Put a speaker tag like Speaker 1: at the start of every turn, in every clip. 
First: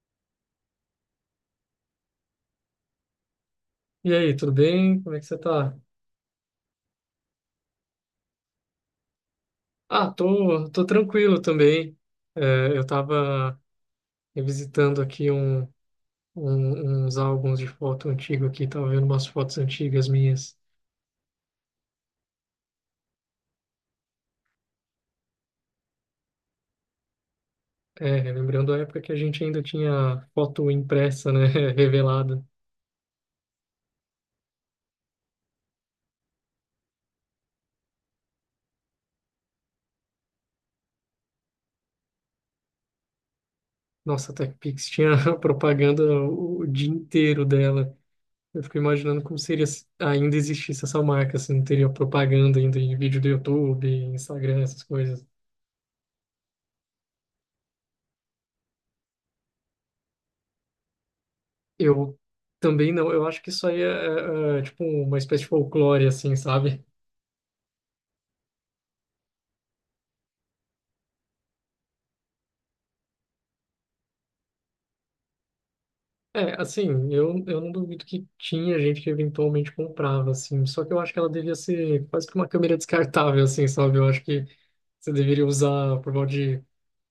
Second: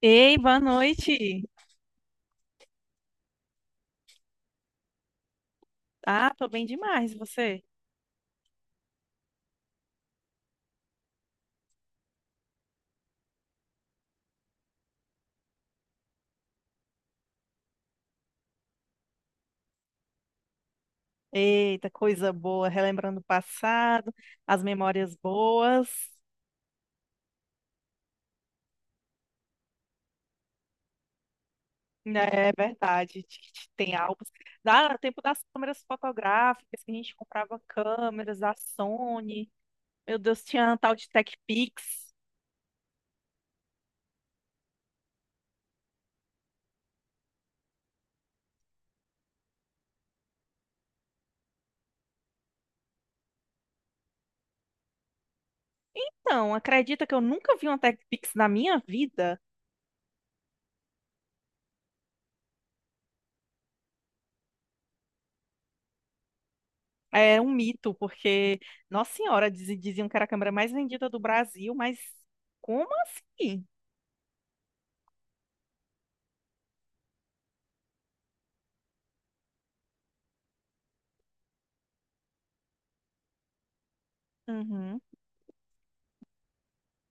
Speaker 1: Ei, boa noite.
Speaker 2: E aí, tudo bem? Como é que você tá?
Speaker 1: Ah, tô bem demais, e você?
Speaker 2: Ah, tô tranquilo também. É, eu tava revisitando aqui uns álbuns de foto antigo aqui, tava vendo umas fotos antigas minhas.
Speaker 1: Eita, coisa boa, relembrando o passado, as memórias boas.
Speaker 2: É, lembrando a época que a gente ainda tinha foto impressa, né?
Speaker 1: Né,
Speaker 2: Revelada.
Speaker 1: é verdade, tem álbuns. Dá no tempo das câmeras fotográficas, que a gente comprava câmeras da Sony. Meu Deus, tinha um tal de TechPix.
Speaker 2: Nossa, a TechPix tinha propaganda o dia inteiro dela. Eu fico imaginando como seria se ainda existisse essa marca, se não teria propaganda ainda em vídeo do YouTube, Instagram, essas coisas.
Speaker 1: Não, acredita que eu nunca vi uma TechPix na minha vida?
Speaker 2: Eu também não, eu acho que isso aí é tipo uma espécie de folclore, assim, sabe?
Speaker 1: É um mito, porque, nossa senhora, diziam que era a câmera mais vendida do Brasil, mas como assim?
Speaker 2: É, assim, eu não duvido que tinha gente que eventualmente comprava, assim, só que eu acho que ela devia ser quase que uma câmera descartável, assim, sabe? Eu acho que
Speaker 1: Uhum.
Speaker 2: você deveria usar por volta de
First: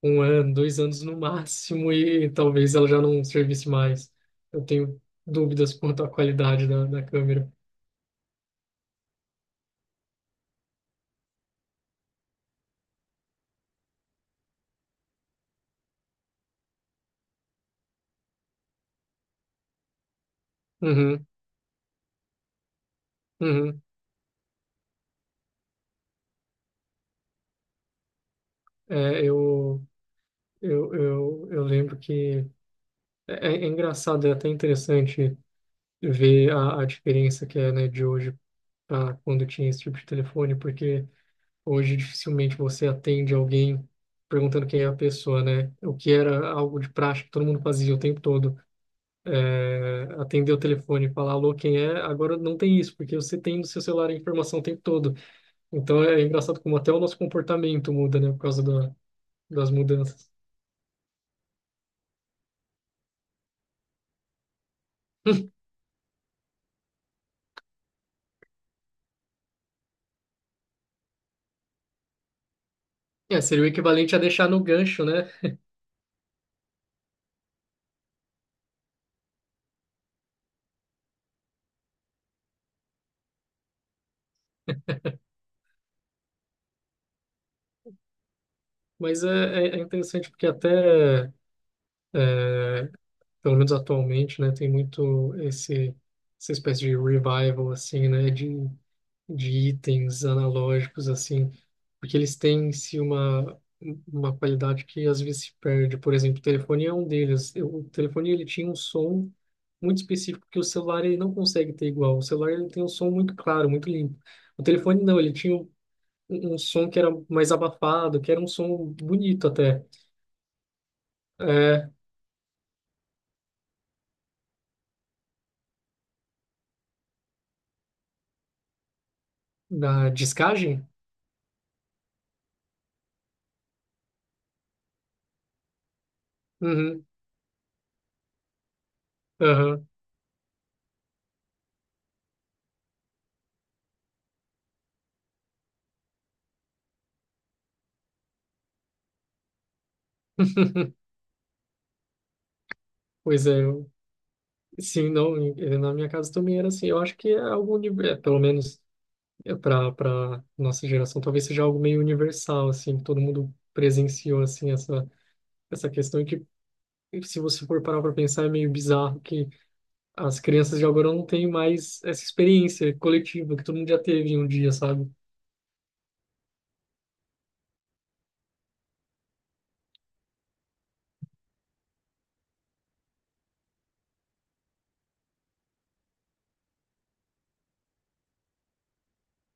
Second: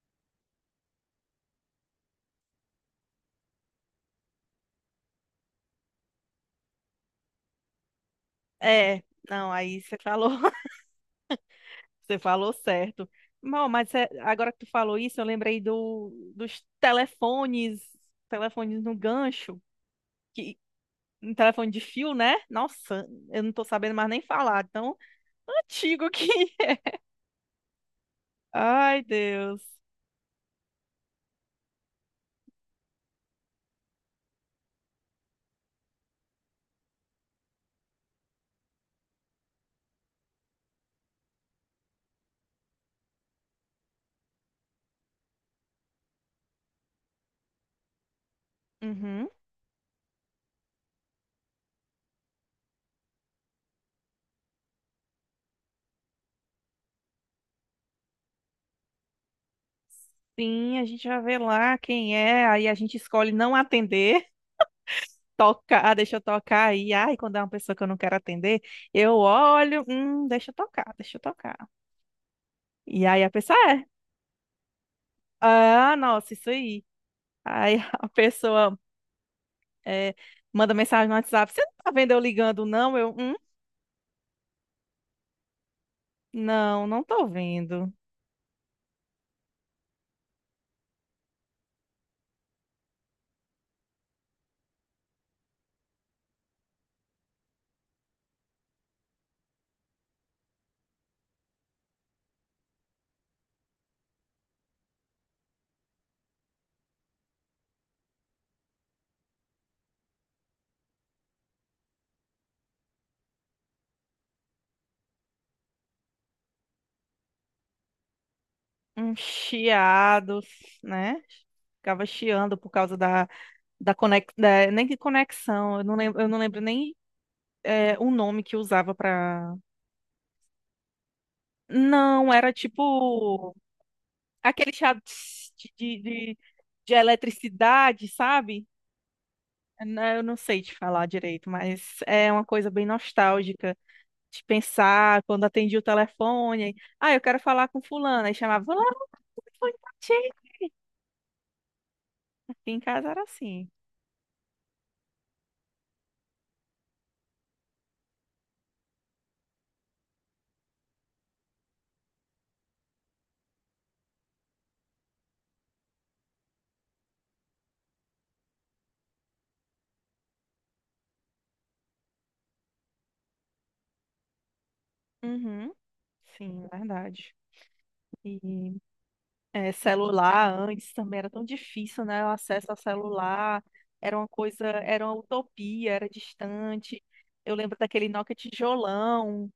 Speaker 2: um ano, dois anos no máximo e talvez ela já não servisse mais. Eu tenho dúvidas quanto à qualidade da, da câmera.
Speaker 1: É, não, aí você falou, você falou certo. Bom, mas agora que tu falou isso, eu lembrei dos telefones no gancho, que
Speaker 2: Uhum,
Speaker 1: um telefone de fio, né? Nossa, eu não tô
Speaker 2: uhum.
Speaker 1: sabendo mais nem falar, tão antigo que. Ai,
Speaker 2: É,
Speaker 1: Deus.
Speaker 2: eu lembro que. É, engraçado, é até interessante ver a diferença que é, né, de hoje para quando tinha esse tipo de telefone, porque hoje dificilmente você atende alguém perguntando quem é a pessoa, né? O que era algo de prática que todo mundo fazia o tempo todo.
Speaker 1: Uhum.
Speaker 2: É, atender o telefone e falar alô, quem é, agora não tem isso, porque você tem no seu celular a informação o tempo todo. Então é engraçado como até o nosso comportamento muda, né, por causa da, das mudanças.
Speaker 1: Sim, a gente já vê lá quem é, aí a gente escolhe não atender, toca ah deixa eu tocar aí. Ai, quando é uma pessoa que eu não quero atender, eu olho, deixa eu tocar, deixa eu tocar. E aí a
Speaker 2: É,
Speaker 1: pessoa
Speaker 2: seria o equivalente a deixar no gancho, né?
Speaker 1: ah, nossa, isso aí. Aí a pessoa é, manda mensagem no WhatsApp: você não tá vendo eu ligando, não? Não, não tô vendo.
Speaker 2: Mas é interessante porque até. É, pelo menos atualmente, né, tem muito esse, essa espécie de revival, assim, né, de itens analógicos, assim, porque eles têm em si uma qualidade que às vezes se perde. Por exemplo, o telefone é um deles. Eu- O telefone, ele tinha um som muito específico que o celular, ele não consegue ter igual. O celular, ele tem um som muito claro, muito limpo. O telefone, não, ele tinha um, um som que era mais abafado, que era um som
Speaker 1: Um
Speaker 2: bonito até.
Speaker 1: chiado, né?
Speaker 2: É,
Speaker 1: Ficava chiando por causa da conexão, nem que conexão, eu não lembro nem o nome que usava pra.
Speaker 2: da discagem?
Speaker 1: Não, era tipo aquele chiado tss, de, de, de de
Speaker 2: Uhum.
Speaker 1: eletricidade, sabe?
Speaker 2: Aham.
Speaker 1: Né, eu não sei te falar direito, mas é uma coisa bem nostálgica de pensar quando atendia o telefone. Ah, eu quero falar com fulano. Aí chamava, fulano, o telefone tá cheio. Aqui em casa era
Speaker 2: Pois é,
Speaker 1: assim.
Speaker 2: eu, sim, não, e na minha casa também era assim. Eu acho que é algo, uni- é, pelo menos para nossa geração, talvez seja algo meio universal, assim, que todo mundo presenciou, assim, essa questão e que, se você for parar para pensar, é meio bizarro que as crianças de agora não têm mais essa experiência coletiva que todo mundo já teve em um dia, sabe?
Speaker 1: Uhum. Sim, verdade. E celular antes também era tão difícil, né? O acesso ao celular era uma coisa, era uma utopia, era distante. Eu lembro daquele Nokia tijolão,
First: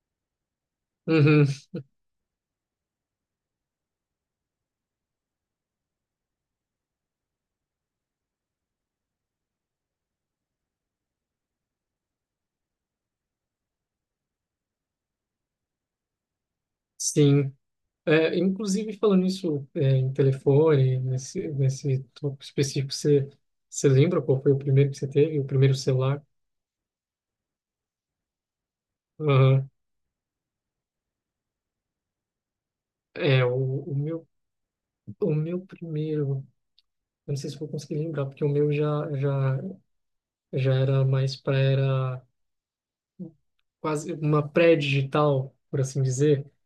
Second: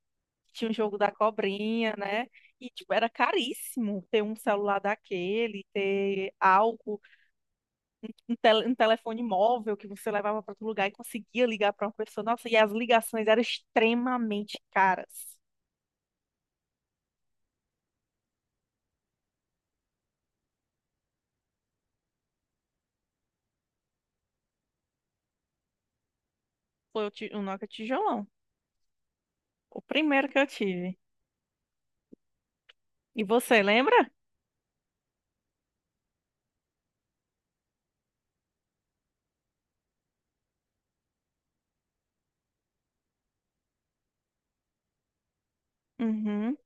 Speaker 1: que tinha um jogo da
Speaker 2: Uhum,
Speaker 1: cobrinha, né? E tipo, era caríssimo ter um celular daquele, ter algo. Um telefone móvel que você levava para outro lugar e conseguia ligar para uma pessoa. Nossa, e as ligações eram extremamente caras.
Speaker 2: sim. É, inclusive, falando nisso, é, em telefone, nesse, nesse tópico específico, você, você lembra qual foi o primeiro que você teve? O primeiro celular?
Speaker 1: Foi o Nokia tijolão.
Speaker 2: Aham.
Speaker 1: O primeiro que eu tive. E
Speaker 2: É,
Speaker 1: você lembra?
Speaker 2: o meu primeiro, eu não sei se eu vou conseguir lembrar, porque o meu já era mais para, era quase uma pré-digital, por assim dizer.
Speaker 1: Uhum.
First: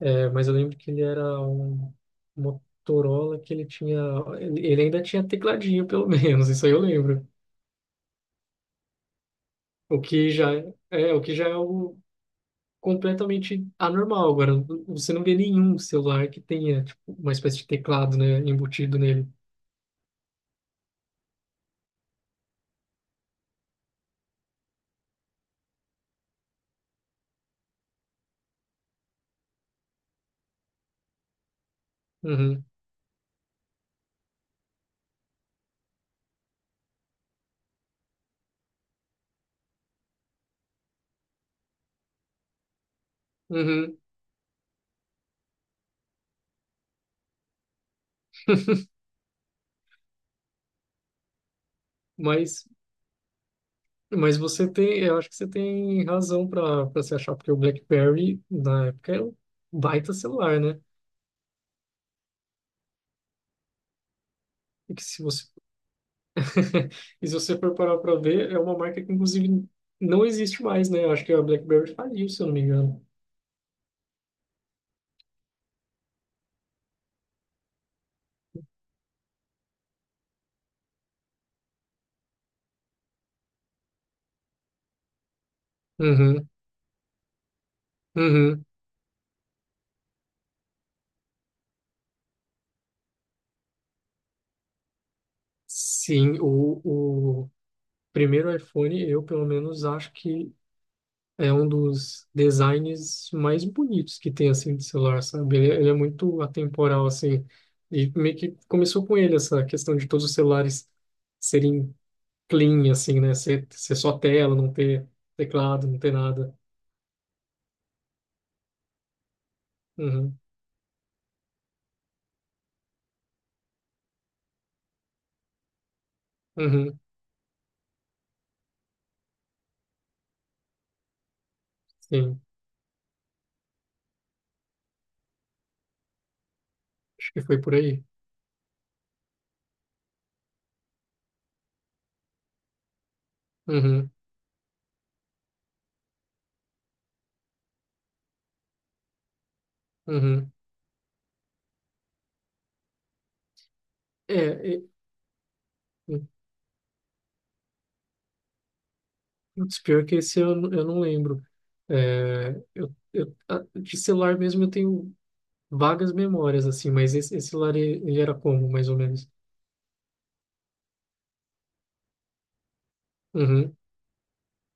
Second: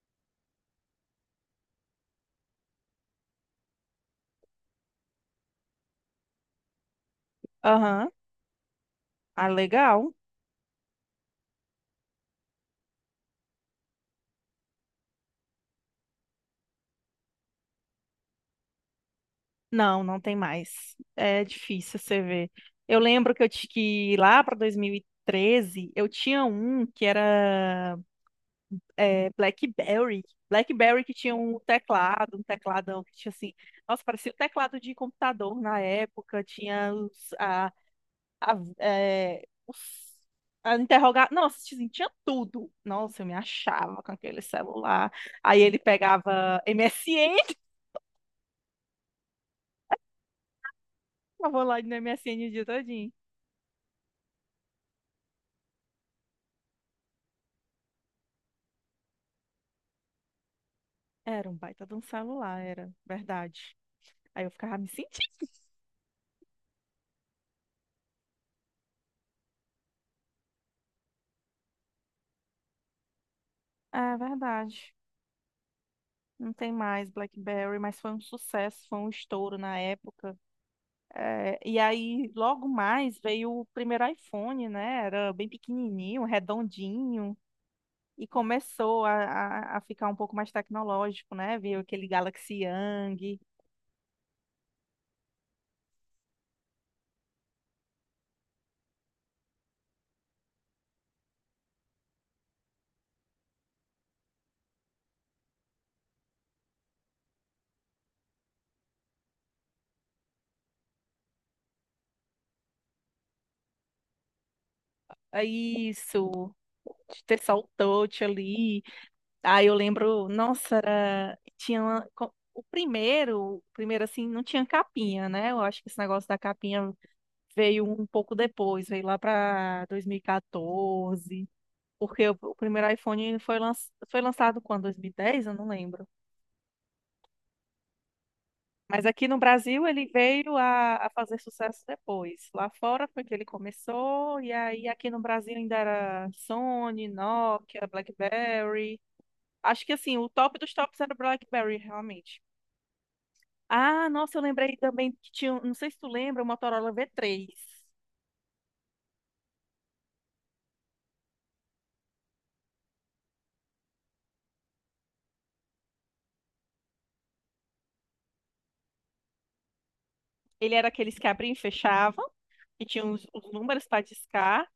Speaker 2: É, mas eu lembro que ele era um Motorola que ele tinha, ele ainda tinha tecladinho, pelo menos, isso aí eu lembro.
Speaker 1: Aham. Ah,
Speaker 2: O
Speaker 1: legal.
Speaker 2: que já é, o que já é algo completamente anormal. Agora, você não vê nenhum celular que tenha, tipo, uma espécie de teclado, né, embutido nele.
Speaker 1: Não, não tem mais. É difícil você ver. Eu lembro que que lá para 2013 eu tinha um que era BlackBerry. BlackBerry que tinha um teclado, um
Speaker 2: Uhum,
Speaker 1: tecladão que tinha assim. Nossa, parecia o teclado de computador na época. Tinha os, a, é, os, a interrogar. Nossa, assim, tinha tudo. Nossa, eu me
Speaker 2: uhum.
Speaker 1: achava com aquele celular. Aí ele pegava MSN, eu vou lá no MSN o dia
Speaker 2: Mas,
Speaker 1: todinho.
Speaker 2: mas você tem, eu acho que você tem razão para se achar, porque o BlackBerry, na época, era um baita celular, né?
Speaker 1: Era um baita de um celular, era verdade. Aí eu ficava me
Speaker 2: E que se você,
Speaker 1: sentindo.
Speaker 2: e se você for parar para ver, é uma marca que, inclusive, não existe mais, né? Eu acho que a BlackBerry faliu, se eu não me engano.
Speaker 1: É verdade. Não tem mais BlackBerry, mas foi um sucesso, foi um estouro na época. É, e aí, logo mais, veio o primeiro iPhone, né? Era bem pequenininho,
Speaker 2: Uhum,
Speaker 1: redondinho, e
Speaker 2: uhum.
Speaker 1: começou a ficar um pouco mais tecnológico, né? Veio aquele Galaxy Young,
Speaker 2: Sim, o primeiro iPhone, eu pelo menos acho que é um dos designs mais bonitos que tem, assim, de celular, sabe? Ele é muito atemporal, assim. E meio que começou com ele essa questão de todos os celulares serem clean, assim, né? Ser, ser só tela, não ter
Speaker 1: é
Speaker 2: teclado, não ter
Speaker 1: isso,
Speaker 2: nada.
Speaker 1: ter só o touch ali. Aí eu lembro,
Speaker 2: Uhum,
Speaker 1: nossa, tinha o primeiro assim, não tinha capinha, né? Eu acho que esse negócio da capinha
Speaker 2: uhum,
Speaker 1: veio um pouco depois, veio lá para 2014. Porque o,
Speaker 2: sim.
Speaker 1: o primeiro iPhone ele foi lançado quando? 2010? Eu não lembro.
Speaker 2: Acho que foi por aí.
Speaker 1: Mas aqui no Brasil ele veio a fazer sucesso depois. Lá fora foi que ele
Speaker 2: Uhum,
Speaker 1: começou, e aí aqui no Brasil ainda era Sony, Nokia, BlackBerry. Acho que assim, o
Speaker 2: uhum.
Speaker 1: top dos tops era o BlackBerry, realmente. Ah,
Speaker 2: É,
Speaker 1: nossa, eu lembrei
Speaker 2: é,
Speaker 1: também que tinha, não sei se tu lembra, o Motorola V3.
Speaker 2: putz, pior que esse eu não lembro. É, eu, a- de celular mesmo eu tenho vagas memórias, assim, mas esse celular, ele era como, mais ou menos?
Speaker 1: Ele era aqueles que abriam e fechavam, e tinha os
Speaker 2: Uhum,
Speaker 1: números para discar.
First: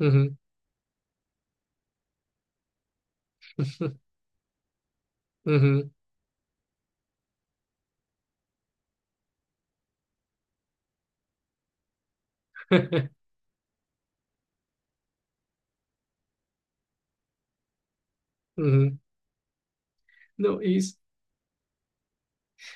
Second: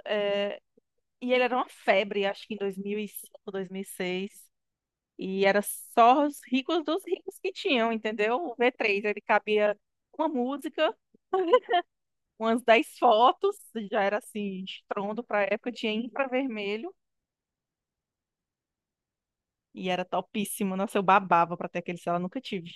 Speaker 2: uhum,
Speaker 1: E ele era uma febre, acho que em 2005, dois mil e seis. E era
Speaker 2: uhum,
Speaker 1: só os ricos dos ricos que tinham, entendeu? O V3 ele cabia uma música, umas 10 fotos, já era assim, estrondo pra época, tinha infravermelho
Speaker 2: uhum.
Speaker 1: e era
Speaker 2: Não,
Speaker 1: topíssimo.
Speaker 2: isso,
Speaker 1: Nossa, eu babava pra ter aquele celular, nunca tive.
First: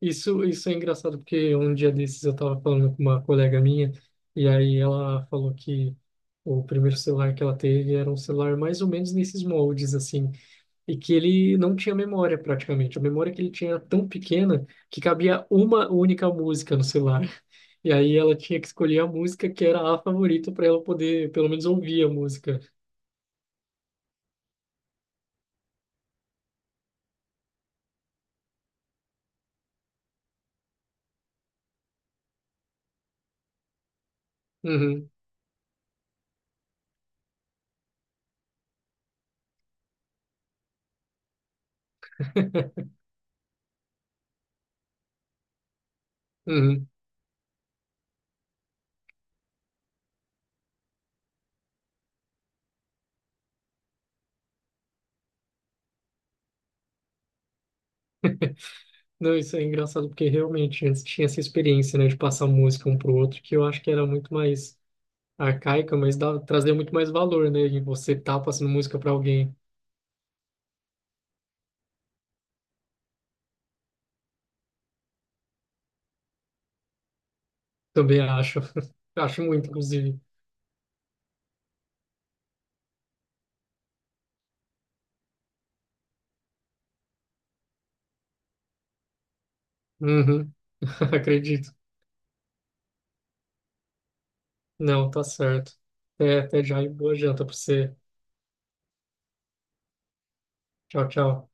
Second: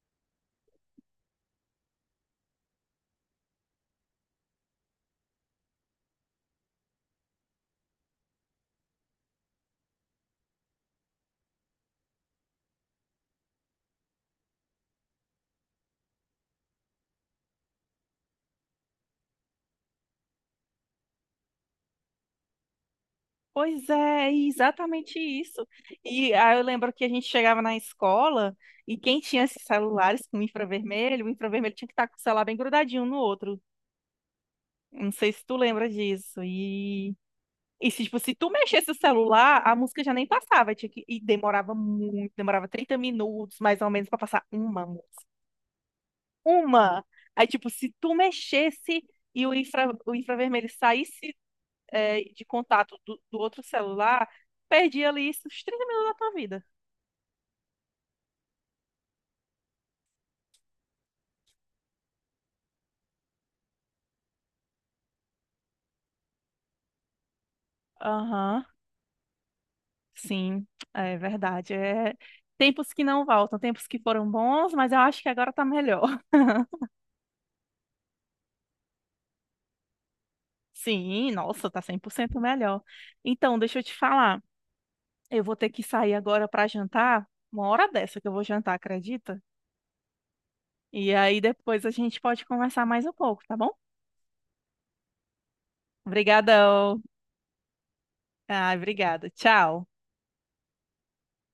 Speaker 2: isso, isso é engraçado porque um dia desses eu estava falando com uma colega minha e aí ela falou que o primeiro celular que ela teve era um celular mais ou menos nesses moldes assim e que ele não tinha memória praticamente. A memória que ele tinha era tão pequena que cabia uma única música no celular. E aí ela tinha que escolher a música que era a favorita para ela poder pelo menos ouvir a música.
Speaker 1: Pois é, exatamente isso. E aí eu lembro que a gente chegava na escola e quem tinha esses celulares com infravermelho, o infravermelho tinha que estar com o celular bem grudadinho um no outro.
Speaker 2: Uhum,
Speaker 1: Não sei se tu lembra disso. E se, tipo, se tu mexesse o celular, a música já nem passava. Tinha que... E demorava muito, demorava 30 minutos, mais ou menos, pra passar uma música.
Speaker 2: uhum.
Speaker 1: Uma! Aí, tipo, se tu mexesse e o o infravermelho saísse, de contato do outro celular, perdia ali os 30 minutos da tua vida.
Speaker 2: Não, isso é engraçado porque realmente antes tinha essa experiência, né, de passar música um pro outro, que eu acho que era muito mais arcaica, mas dava, trazia muito mais valor, né, e você tá
Speaker 1: Aham,
Speaker 2: passando música para alguém.
Speaker 1: sim, é verdade. É... Tempos que não voltam, tempos que foram bons, mas eu acho que agora tá melhor.
Speaker 2: Também acho. Acho muito, inclusive.
Speaker 1: Sim, nossa, tá 100% melhor. Então, deixa eu te falar. Eu vou ter que sair agora para jantar, uma hora dessa que eu vou jantar, acredita?
Speaker 2: Uhum.
Speaker 1: E aí
Speaker 2: Acredito.
Speaker 1: depois a gente pode conversar mais um pouco, tá bom?
Speaker 2: Não, tá certo. Até, até já e
Speaker 1: Obrigadão.
Speaker 2: boa janta para você.
Speaker 1: Ah, obrigada. Tchau.
Speaker 2: Tchau, tchau.